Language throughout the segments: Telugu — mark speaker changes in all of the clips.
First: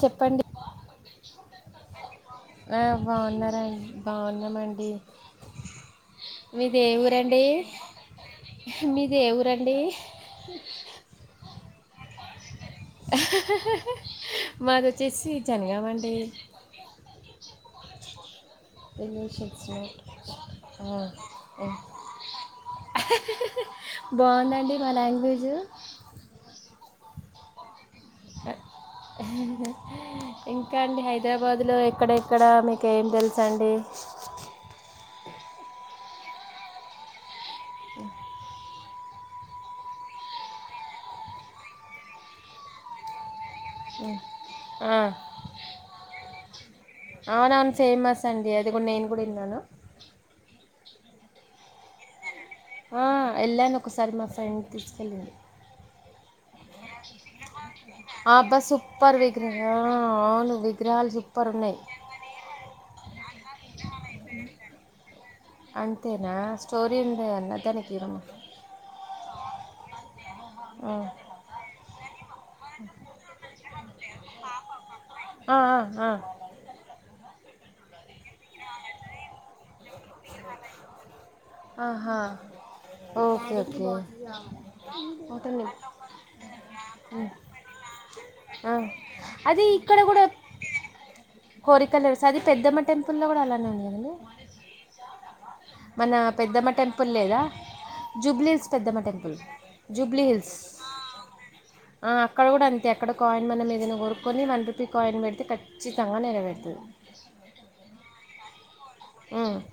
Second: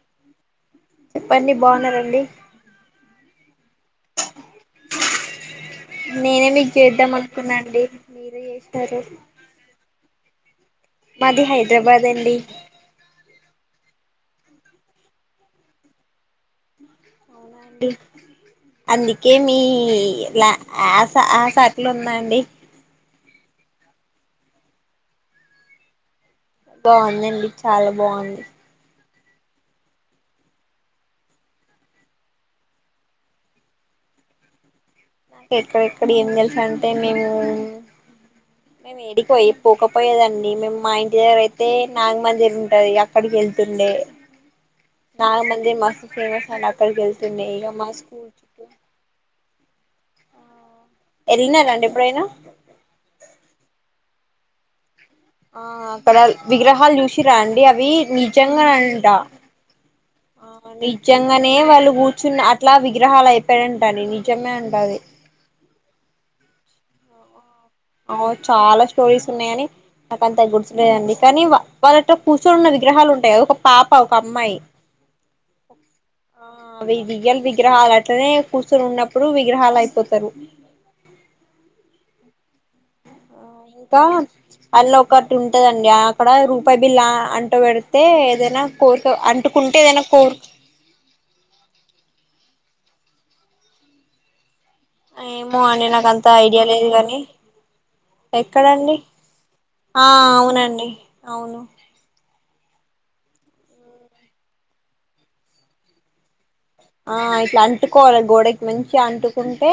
Speaker 1: చెప్పండి
Speaker 2: చెప్పండి బాగున్నారండి
Speaker 1: ఆ బాగున్నార బాగున్నమండి
Speaker 2: నేనే మీకు
Speaker 1: మీది ఏ
Speaker 2: చేద్దాం
Speaker 1: ఊరండి
Speaker 2: అనుకున్నా అండి మీరే చేసినారు
Speaker 1: మీది ఏ ఊరండి హ
Speaker 2: మాది హైదరాబాద్ అండి
Speaker 1: మాది వచ్చేసి జనిగామండి
Speaker 2: అవునా అండి అందికే మీ
Speaker 1: రిలేషన్స్
Speaker 2: లా ఆస ఆ శాకులు ఉన్నాండి
Speaker 1: బాగుందండి మా లాంగ్వేజ్
Speaker 2: బాగుందండి చాలా బాగుంది
Speaker 1: అ ఇంకా అండి హైదరాబాదులో ఎక్కడెక్కడ మీకు ఏం తెలుసు అండి
Speaker 2: ఎక్కడెక్కడ ఏం తెలుసా అంటే మేము మీడికి పోయి పోకపోయేదండి మేము మా ఇంటి దగ్గర అయితే నాగమందిర్ ఉంటది అక్కడకెళ్ ఉండే
Speaker 1: ఆ
Speaker 2: అండి అక్కడికి వెళ్తుండే
Speaker 1: అవున
Speaker 2: ఇక
Speaker 1: అవును
Speaker 2: మా
Speaker 1: ఫేమస్
Speaker 2: స్కూల్
Speaker 1: అండి
Speaker 2: చుట్టూ
Speaker 1: అది కూడా నేను కూడా విన్నాను
Speaker 2: ఎల్లినారండి ఎప్పుడైనా
Speaker 1: ఆ వెళ్ళాను ఒకసారి మా ఫ్రెండ్ తీసుకెళ్ళింది
Speaker 2: ఆ అక్కడ విగ్రహాలు చూసి రండి అవి
Speaker 1: ఆ, అబ్బా
Speaker 2: నిజంగా అంట
Speaker 1: సూపర్ విగ్రహం
Speaker 2: ఆ
Speaker 1: అవును విగ్రహాలు సూపర్
Speaker 2: నిజంగానే మేము
Speaker 1: ఉన్నాయి
Speaker 2: వాళ్ళు కూర్చుని అట్లా విగ్రహాలు అయిపోయింటడి నిజమే ఉంటది
Speaker 1: ఈతే అన్న దానికి ఇవ్వమ్మా.
Speaker 2: అవును చాలా స్టోరీస్ ఉన్నాయ అని నాకంత
Speaker 1: ఆ.
Speaker 2: గుర్తులేదండి కానీ వాళ్ళట్లో కూర్చొని ఉన్న విగ్రహాలు ఉంటాయి ఒక పాప ఒక అమ్మాయి
Speaker 1: ఆ
Speaker 2: ఆ అవి రియల్ విగ్రహాలు అయితేనే కూర్చొని ఉన్నప్పుడు విగ్రహాలు అయిపోతయి
Speaker 1: ఆహా ఓకే ఓకే
Speaker 2: ఇంకా అల్లా ఒకటి
Speaker 1: ఉంటుంది
Speaker 2: ఉంటదండి అక్కడ రూపాయి బిల్ అంట పెడితే ఏదైనా
Speaker 1: ఆ.
Speaker 2: ఫోటో అంటుకుంటే ఏదైనా కోరిక
Speaker 1: కోరికలు అది పెద్దమ్మ టెంపుల్లో కూడా అలానే ఉన్నాండి
Speaker 2: ఏమో అండి నాకు అంత ఐడియా లేదు
Speaker 1: టెంపుల్
Speaker 2: గానీ
Speaker 1: లేదా జూబ్లీ హిల్స్
Speaker 2: ఎక్కడండి
Speaker 1: పెద్దమ్మ టెంపుల్
Speaker 2: ఆ
Speaker 1: జూబ్లీ హిల్స్
Speaker 2: అవునండి అవును
Speaker 1: ఆ, అక్కడ కూడా అంతే అక్కడ కాయిన్ మన ఏదనా కోరుక్కొని వన్ రూపీ కాయిన్ పెడితే ఖచ్చితంగా నెరవేరుతుంది
Speaker 2: ఆ ఇట్లా అంటుకోవాలి గోడకి మంచి
Speaker 1: ఉమ్.
Speaker 2: అంటుకుంటే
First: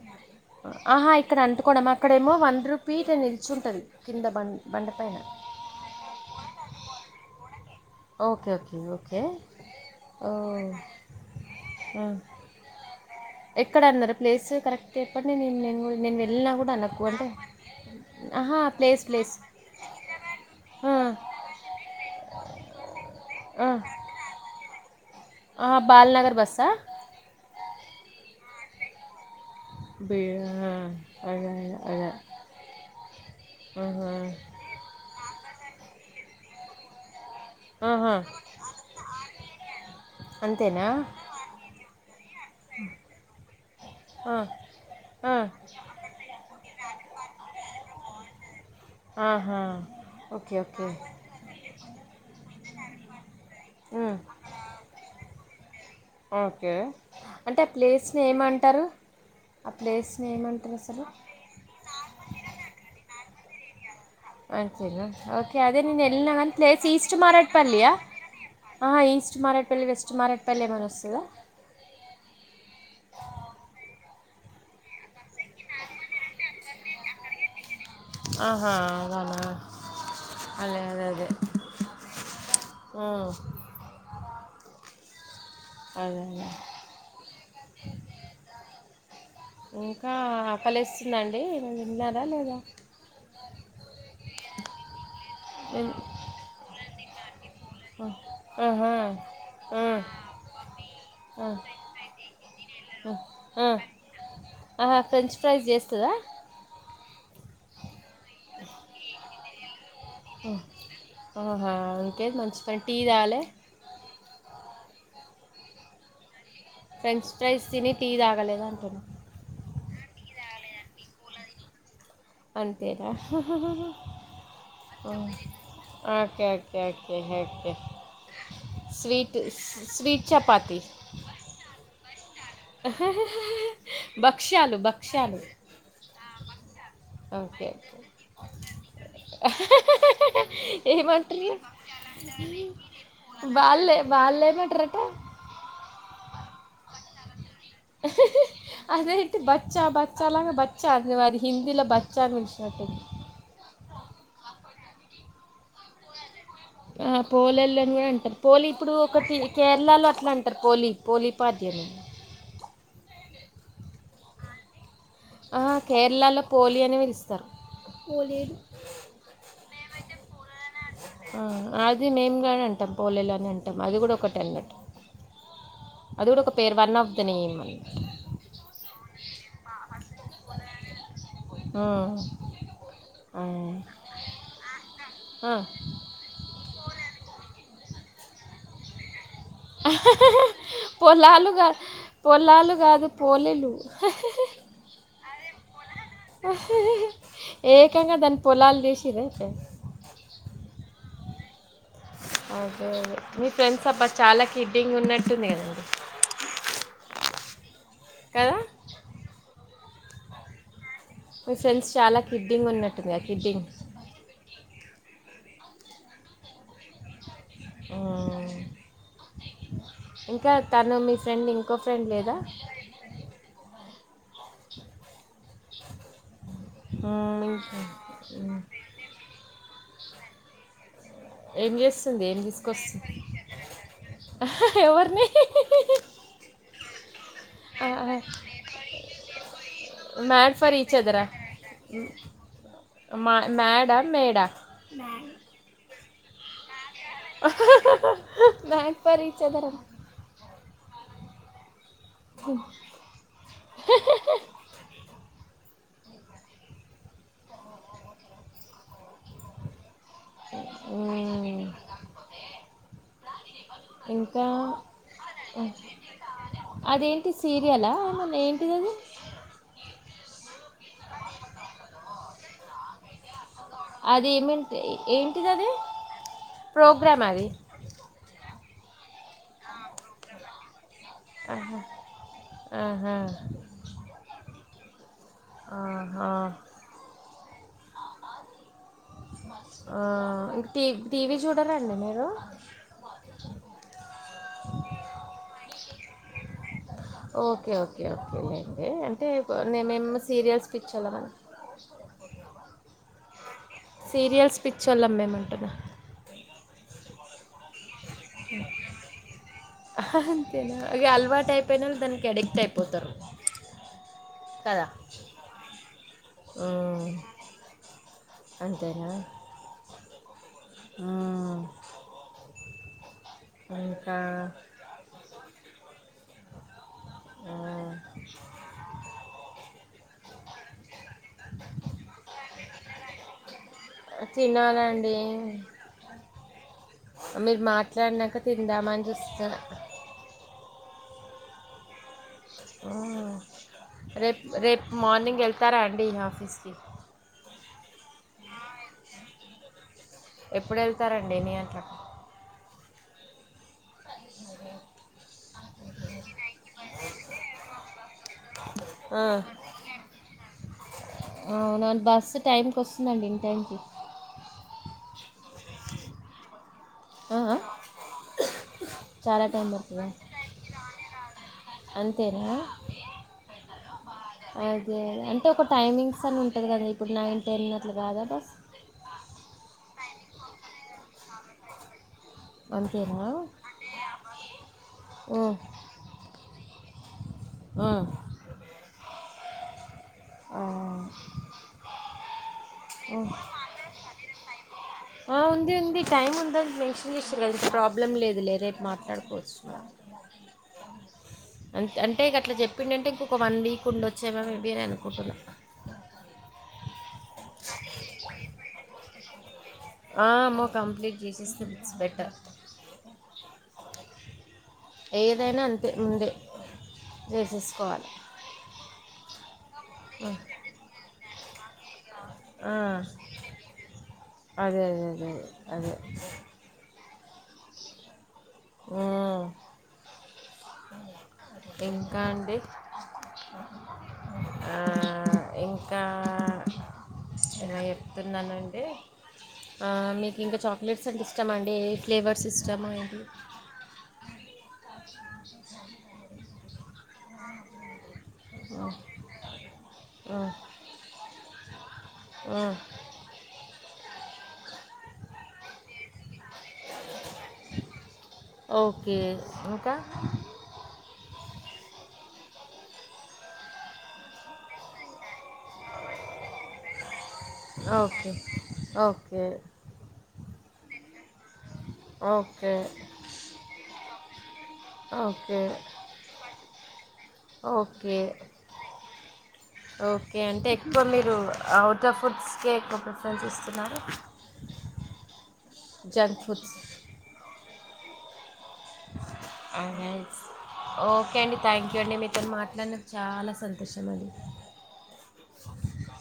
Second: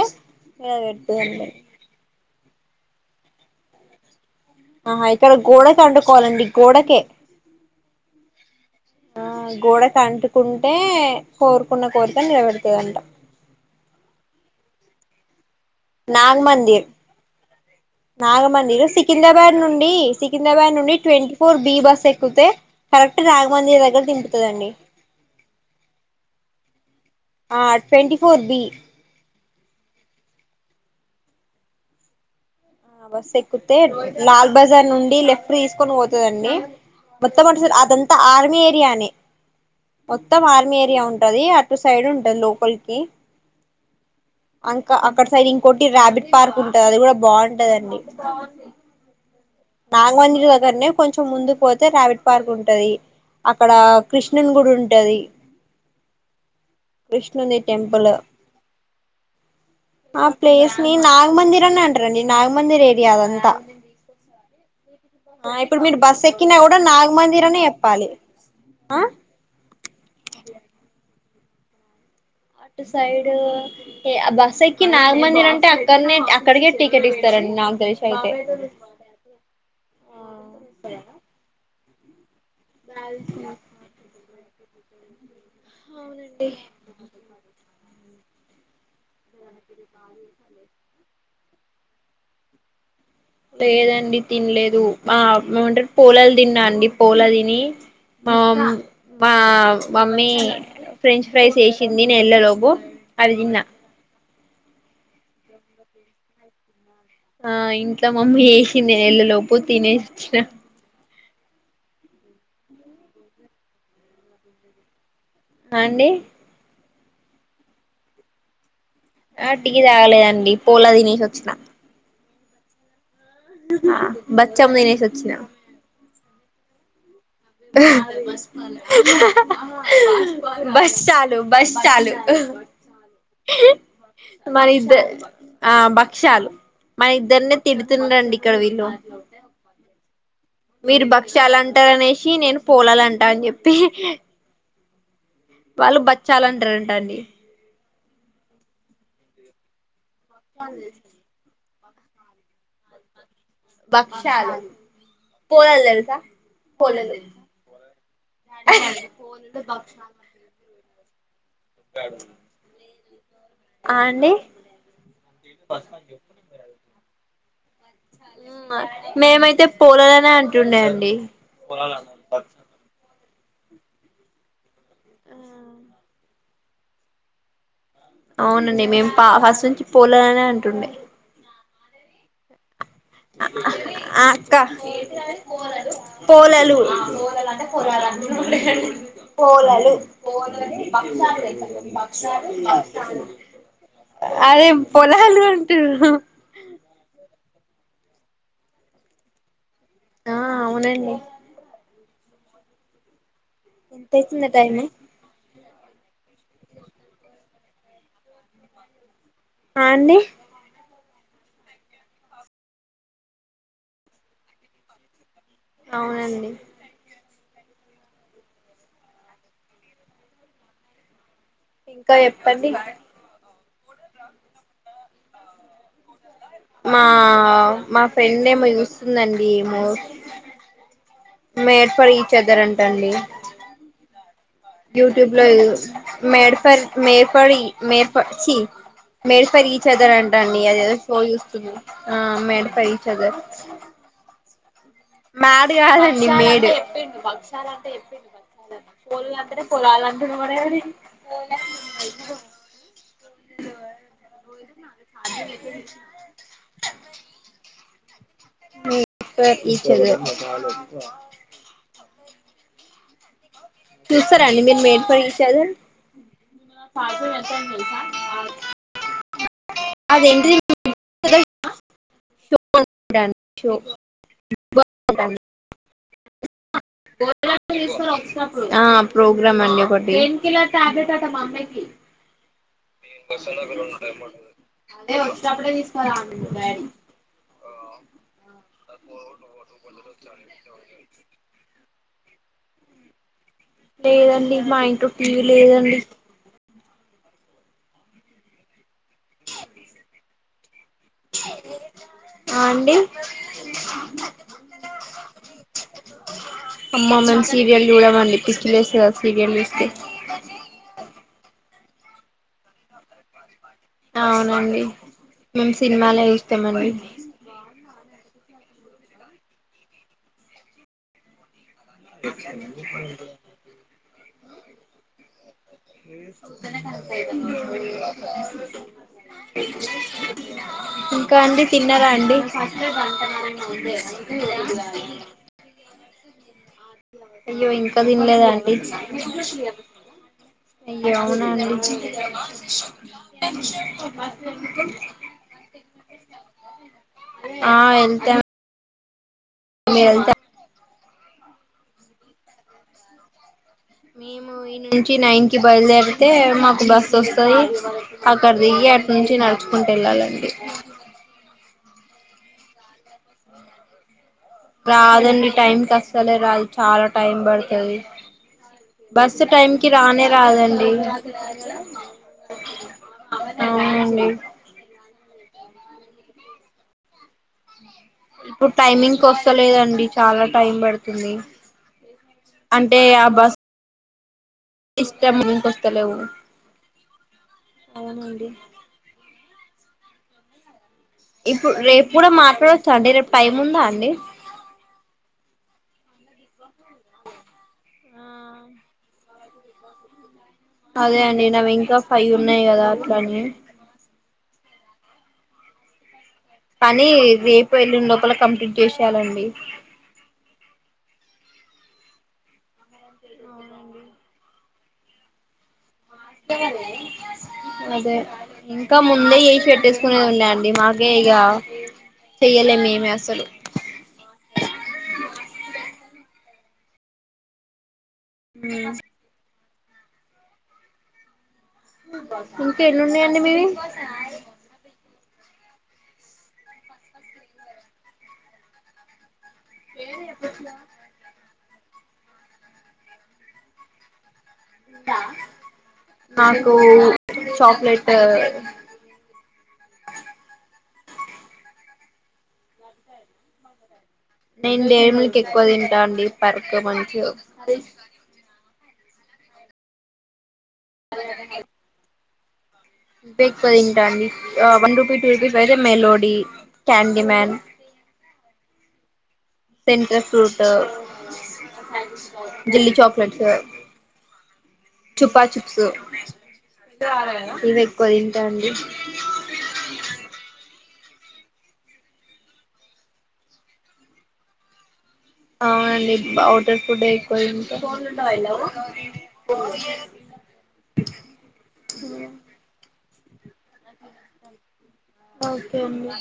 Speaker 1: ఆహా
Speaker 2: నెరవేరుతుంది
Speaker 1: ఇక్కడ
Speaker 2: అండి
Speaker 1: అంటుకోవడమా అక్కడేమో వన్ రూపీ ఎట్లా నిలిచి ఉంటుందా కింద బండ
Speaker 2: ఆహా
Speaker 1: బండపైన
Speaker 2: ఇక్కడ గోడకి అంటుకోవాలి గోడకే
Speaker 1: ఓకే ఓకే ఓకే
Speaker 2: ఆ గోడ
Speaker 1: ఓ
Speaker 2: అంటుకుంటే కోరుకున్న
Speaker 1: ఉమ్.
Speaker 2: కోరితే నిలబెడుతుందంట
Speaker 1: ఎక్కడ అన్నారు ప్లేస్ కరెక్ట్ ఎప్పటి నేను నేను నేను వెళ్ళినా కూడా నకు అంటే ఆహా
Speaker 2: రాగమందిర్
Speaker 1: ప్లేస్ ప్లేస్
Speaker 2: సికింద్రాబాద్ నుండి సికింద్రాబాద్ నుండి ట్వంటీ ఫోర్ బి బస్సు ఎక్కుకితే కరెక్ట్ రాఘమందిర్ దగ్గర దింపుతుందండి
Speaker 1: బాలనగర్ బస్ స
Speaker 2: ఆ ట్వంట ఫోర్ బి
Speaker 1: బ అ అయా
Speaker 2: ఆ బస్ ఎక్కుతే లాల్ బజార్ నుండి లెఫ్ట్ తీసుకొని పోతుందండి మొత్తం అటు సైడ్
Speaker 1: ఆహా,
Speaker 2: అంత ఆర్మీ ఏరియానే మొత్తం ఆర్మీ
Speaker 1: అంతేనా
Speaker 2: ఏరియా ఉంటది అటు సైడ్ ఉంటది లోపలీ కి
Speaker 1: ఆ,
Speaker 2: అంకా అక్కడ
Speaker 1: ఆ,
Speaker 2: సైడ్ ఇంకోటి ర్యాబిట్ పార్క్ ఉంటది అది కూడా బాగుంటంది ఇది బాగుంది
Speaker 1: ఆహా
Speaker 2: నాగమజరి
Speaker 1: ఓకే
Speaker 2: దగ్గరనే
Speaker 1: ఓకే
Speaker 2: కొంచెం ముందు పోతే రావిడ్ పార్క్ ఉంటది అక్కడ కృష్ణన్ గుడి ఉంటది
Speaker 1: ఓకే
Speaker 2: కృష్ణుని
Speaker 1: అంటే ఆ ప్లేస్
Speaker 2: టెంపుల్
Speaker 1: ని ఏమంటారు ఆ
Speaker 2: ఆ
Speaker 1: ప్లేస్‌ని ఏమంటారు
Speaker 2: ప్లేస్ ని
Speaker 1: అసలు?
Speaker 2: నాగమందిర్ అని అంటారండి నాగమందిర్ ఏరియా అదంతా ఆ
Speaker 1: ఓకే
Speaker 2: ఇప్పుడు
Speaker 1: నీను
Speaker 2: మీరు బస్
Speaker 1: వెళ్లిన కానీ
Speaker 2: ఎక్కినా కూడా
Speaker 1: ప్లేస్ ఈస్ట్
Speaker 2: నాగమందిర్ అనే
Speaker 1: మారాట్పలియా
Speaker 2: చెప్పాలి
Speaker 1: ఆ ఈస్ట్ మారాట్పల్లి వెస్ట్ మారాట్పల్లి అనీ వస్తుందా
Speaker 2: అటు సైడ్ బస్ ఎక్కి నాగమందిర్ అంటే అక్కడనే అక్కడికే టికెట్ ఇస్తారండి నాకు దోశ అయితే
Speaker 1: ఆహా! అలానా? అదే అదే అదే.
Speaker 2: నాది
Speaker 1: హ్మ్.
Speaker 2: తిను
Speaker 1: అదే అదే ఇంకా కలిస్తుందండి విన్నారా లేదా
Speaker 2: లేదండి తినలేదు ఏమంటారు
Speaker 1: హ్మ్.
Speaker 2: పూలాలు తిన్నా అండి పోల తిని
Speaker 1: హ్మ్.
Speaker 2: మా
Speaker 1: ఆహా!
Speaker 2: మా
Speaker 1: హ్మ్.
Speaker 2: మమ్మీ ఫ్రెంచ్
Speaker 1: ఆ!
Speaker 2: ఫ్రైస్ వేసింది నేను వెళ్లే లోపు అది తిన్న
Speaker 1: ఆ ఫ్రెంచ్ ఫ్రైస్ చేస్తుందా
Speaker 2: ఆ ఇంట్లో మమ్మీ వేసింది వెళ్లేలోపు తినేసి వచ్చిన
Speaker 1: ఆహా ఓకే మంచి టీ తాలే
Speaker 2: అ అండి
Speaker 1: ఫ్రెంచ్ ఫ్రైస్ తిని తీ తాగలేద అంటున్నా
Speaker 2: ఆ టి తాగలేదండి పోలా తినేసి వచ్చినా
Speaker 1: అంతేరా
Speaker 2: బచ్చం తినేసి వచ్చిన
Speaker 1: ఓకే కేే స్వీట్ స్వీట్ చపాతి
Speaker 2: బస్ చాలు బస్ చ ఆ
Speaker 1: భక్ష్యాలు
Speaker 2: ఇద్ద
Speaker 1: భక్ష్యాలు
Speaker 2: ఆ భక్ష్యాలు మన ఇద్దరినే
Speaker 1: ఓకే కే
Speaker 2: తిడుతుండండి ఇక్కడ వీళ్ళు మీరు భక్ష్యలు అంటార అనేసి నేను పోలాలు అంటా అని చెప్పి
Speaker 1: వాళ్ళే వాళ్ళు ఏమంటారట
Speaker 2: వాళ్ళు బచ్చాలు లంటా రంటండి
Speaker 1: అదేంటి బచ్చా బచ్చలాగా బచ్చా అది మరి హిందీల బచ్చను విలిషినట్టు
Speaker 2: బక్షాలూ పోలలు తెల్స
Speaker 1: ఆ పోలళని అంటారు పోలి ఇప్పుడు ఒకటి కేరళలో అట్లా అంటారు పోలి పోలి ఉపాద్యను
Speaker 2: ఆ అండి
Speaker 1: ఆహా కేరళలో పోలి అనీ విలుస్తారు
Speaker 2: మేమైతే పోలాలనే అంటుండే అండి
Speaker 1: ఆ, అది మేము కూడా అంటాం పోలేలు అని అంటాం అది కూడా ఒక టెన్ అన్నట్టు
Speaker 2: ఆ
Speaker 1: అది కూడా ఒక పేరు వన్ ఆఫ్ ద నెమ్
Speaker 2: అవునండి మేము పా ఫస్ట్ నుంచి పోలాలనే అంటుండే
Speaker 1: ఆ ఆ,
Speaker 2: అక్క
Speaker 1: ఆ.
Speaker 2: పోలాలు ఆ పోలాల అంటే పొరవాలంటే పోలలు
Speaker 1: పొలాలు కా పొలాలు కాదు పోలేలు
Speaker 2: అదేం పొలాలు అంటుర్రు
Speaker 1: ఏకంగా దాని పొలాలు చేసిరా అయితే
Speaker 2: ఆ అవునండి
Speaker 1: అదే అదే మీ ఫ్రెండ్స్ అబ్బా చాలా
Speaker 2: ఎంతైతుందో టైము
Speaker 1: కిడ్డింగ్ ఉన్నట్టుంది కదండి కదా
Speaker 2: ఆ అండి
Speaker 1: మీ ఫ్రెండ్స్ చాలా కిడ్డింగ్ ఉన్నట్టుంది గా కిడ్డింగ్
Speaker 2: అవునండి
Speaker 1: ఆ ఇంకా తను మీస్ ఫ్రెండ్ ఇంకో ఫ్రెండ్
Speaker 2: ఇంకా
Speaker 1: లేదా
Speaker 2: చెప్పండి మా
Speaker 1: మ్మ్,
Speaker 2: మా
Speaker 1: ఇంకా
Speaker 2: ఫ్రెండ్ ఏమో చూస్తుందండి ఏమో
Speaker 1: ఏం
Speaker 2: మేడ్ ఫర్
Speaker 1: చేస్తుంది
Speaker 2: ఈచ్
Speaker 1: ఏం
Speaker 2: అదర్ అంటండి
Speaker 1: తీసుకొస్తుంది ఎవరిని
Speaker 2: యూట్యూబ్ లో మేడ్ ఫర్ మేడ్ ఫర్ ఈ మేడ్ ఫర్ చి మేడ్ ఫర్ ఈచ్ అదర్ అంటా
Speaker 1: మ్యాడ్
Speaker 2: అండి
Speaker 1: ఫర్ ఈచ్
Speaker 2: అదేదో షో
Speaker 1: అదరా
Speaker 2: చూస్తున్నం ఆ మేడ్ ఫర్ ఈచ్ అదర్
Speaker 1: మేడ
Speaker 2: మ్యాడ్ కాదండి మేడ్ చెప్పిండు భక్షాలు అంటె చేప్పిండు బక్షాలనా
Speaker 1: మ్యాడ్ ఫర్
Speaker 2: పొలలు
Speaker 1: ఈచ్
Speaker 2: అంటనే
Speaker 1: అదరా
Speaker 2: పొలలంటుండు వాడే అది
Speaker 1: కు
Speaker 2: అదే మేడ్ ఫర్ ఈచ్ అదర్
Speaker 1: ఇంకా
Speaker 2: చూస్తారాండి మీరు మేడ్ ఫర్ ఈచ్ అదర్ సా
Speaker 1: అదేంటి
Speaker 2: వచ్చం
Speaker 1: సీరియలా
Speaker 2: చేసా
Speaker 1: ఏమన్నా ఏంటిది అది
Speaker 2: అదేంటిది షో
Speaker 1: అది ఏమంటే ఏంటిది అది ప్రోగ్రామ్ అది
Speaker 2: ఆ ప్రోగ్రామ్ అండి ఒకటి
Speaker 1: ఆహా, ఆహా,
Speaker 2: అదే వచ్చేప్పుడే తీసుకురాా
Speaker 1: ఆహా.
Speaker 2: బీ ఆ
Speaker 1: ఇంకా టీవ టీవీ చూడరండి మీరు
Speaker 2: లేదండి మా ఇంట్ వ లేదండి
Speaker 1: ఓకే ఓకే ఓకే అ నేను ఏం అన్ సి
Speaker 2: ఆ అండి
Speaker 1: సీరియల్స్ పిక్చర్లుమ్మేమంటున్నా
Speaker 2: అమ్మా మేం సీరియల్ చూడమండి పిక్చ్చలుస్తు కా సీరియల్ చూస్తే
Speaker 1: పెైనలు దానికి అడిక్ట్ అయిపోతారు
Speaker 2: అవునండి
Speaker 1: కదా
Speaker 2: మేము సినిమాలే చూస్తామండి
Speaker 1: మ్మ్. అంతేనా ఆ
Speaker 2: [inaudible]
Speaker 1: ఇంకా
Speaker 2: [inaudible]
Speaker 1: ఆ,
Speaker 2: ఇంకా అండి తిన్నారా అండి
Speaker 1: తినాలండి మీరు
Speaker 2: అయ్యో ఇంకా
Speaker 1: మాట్లాడినాక
Speaker 2: తినలేదండి
Speaker 1: తిందామని చూస్తున్నా
Speaker 2: అయ అవునాజ
Speaker 1: ఉ రేపు రేపు మార్నింగ్ వెళ్తారా అండి ఈ ఆఫీస్కి
Speaker 2: ఆ వెళ్తేా
Speaker 1: ఎప్పుడు వెళ్తారండి నీ అట్లా
Speaker 2: మేము ఈ నుంచి నైన్ కి బయలుదేరితే మాకు బస్ వస్తాది క్కడ దియగి అటు నుంచి నడుచుకుంటూ వెళ్ళాలండి
Speaker 1: అవున బస్సు టైంకి వస్తుందండిండి థ్యాంక్ యూ
Speaker 2: రాదండి టైం కస్తలే రాదు చాలా టైం
Speaker 1: ఆ,
Speaker 2: పడుతుది బస్సు
Speaker 1: చాలా టైం
Speaker 2: టైంకిి
Speaker 1: పడుతుందా
Speaker 2: రానే రాదండి
Speaker 1: అంతేనా
Speaker 2: అవునండి
Speaker 1: అదే అంటే ఒక టైమింగ్స్ అని ఉంటది కదా ఇప్పుడు నైన్ టెన్ అట్లా కాదా బస్
Speaker 2: ఇప్పుడు టైమింగ్ వస్తలేదండి చాలా టైం పడుతుంది
Speaker 1: అంతేనా
Speaker 2: ఇష్ట
Speaker 1: ఆ,
Speaker 2: మ కస్తతలే ఊ
Speaker 1: ఆ,
Speaker 2: అలా అడి
Speaker 1: ఆ
Speaker 2: ఇప్పుడు రేపు కూడా
Speaker 1: ఆ. అదంది టైం ఉంద మెన్షన్ చేస్తారు కదా ప్రాబ్లం లేదు
Speaker 2: అదే
Speaker 1: సమ మీ బర అనుకుంటున్నా
Speaker 2: పని రేపు వెళండు లోూపల కంప్లీట్ చేసేయాలండి
Speaker 1: అమ్మో కంప్లీట్ చేసేస్తే బిస్ బెటర్ ఏదైనా అం
Speaker 2: అదే ఇంకా ముందయి పెట్టేసుకునేది ఉన్నాయంండి మాకే ఇగ
Speaker 1: ఆ
Speaker 2: చెయ్యలే మేమే అసలు
Speaker 1: అదే అదే అదే అదే ఆ,
Speaker 2: ఉ
Speaker 1: ఇంకా అండి
Speaker 2: ఇంకా ఎన్నున్నాయండి మీవి
Speaker 1: ఆ ఇంకా ఏమో చెప్తున్నానండి మీకు ఇంకా చాక్లెట్స్ అంటే ఇష్టామ అండి ఏ ఫ్లేవర్స్ ఇస్తాము ఏంటి
Speaker 2: నాకు చాక్లెట్
Speaker 1: ఆ ఆ అ
Speaker 2: నేను డేములకి ఎక్కువ తింటా అండి పర్కు మంచి
Speaker 1: ఓకే ఇంకా
Speaker 2: [unintelligible] బేఎక్కువ తింటా అండి ఆ వన్ రుపీ టూ రూపీస్ వైతే melody Candyman
Speaker 1: okay okay
Speaker 2: centre fruit
Speaker 1: okay
Speaker 2: jelly chocolates Chupa
Speaker 1: okay
Speaker 2: chips ఇవ్వే ఎక్కువ
Speaker 1: ఓకే
Speaker 2: తింటా అండి
Speaker 1: ఓకే అంటే ఎక్కువ మీరు అవుట్ర్ ఆఫ్ ఫుడ్స్కే ఎక్కువ ప్రిఫర్ చేస్తున్నారు
Speaker 2: అవునండి ఔటర్ ఫుడ్ ఎక్కువ తింటాం
Speaker 1: ఓకే అండి థ్యాంక్ యూ అండి మీతోనీ మాట్లాదడినందుకు నాకు చాలా సం
Speaker 2: ఓకే అండి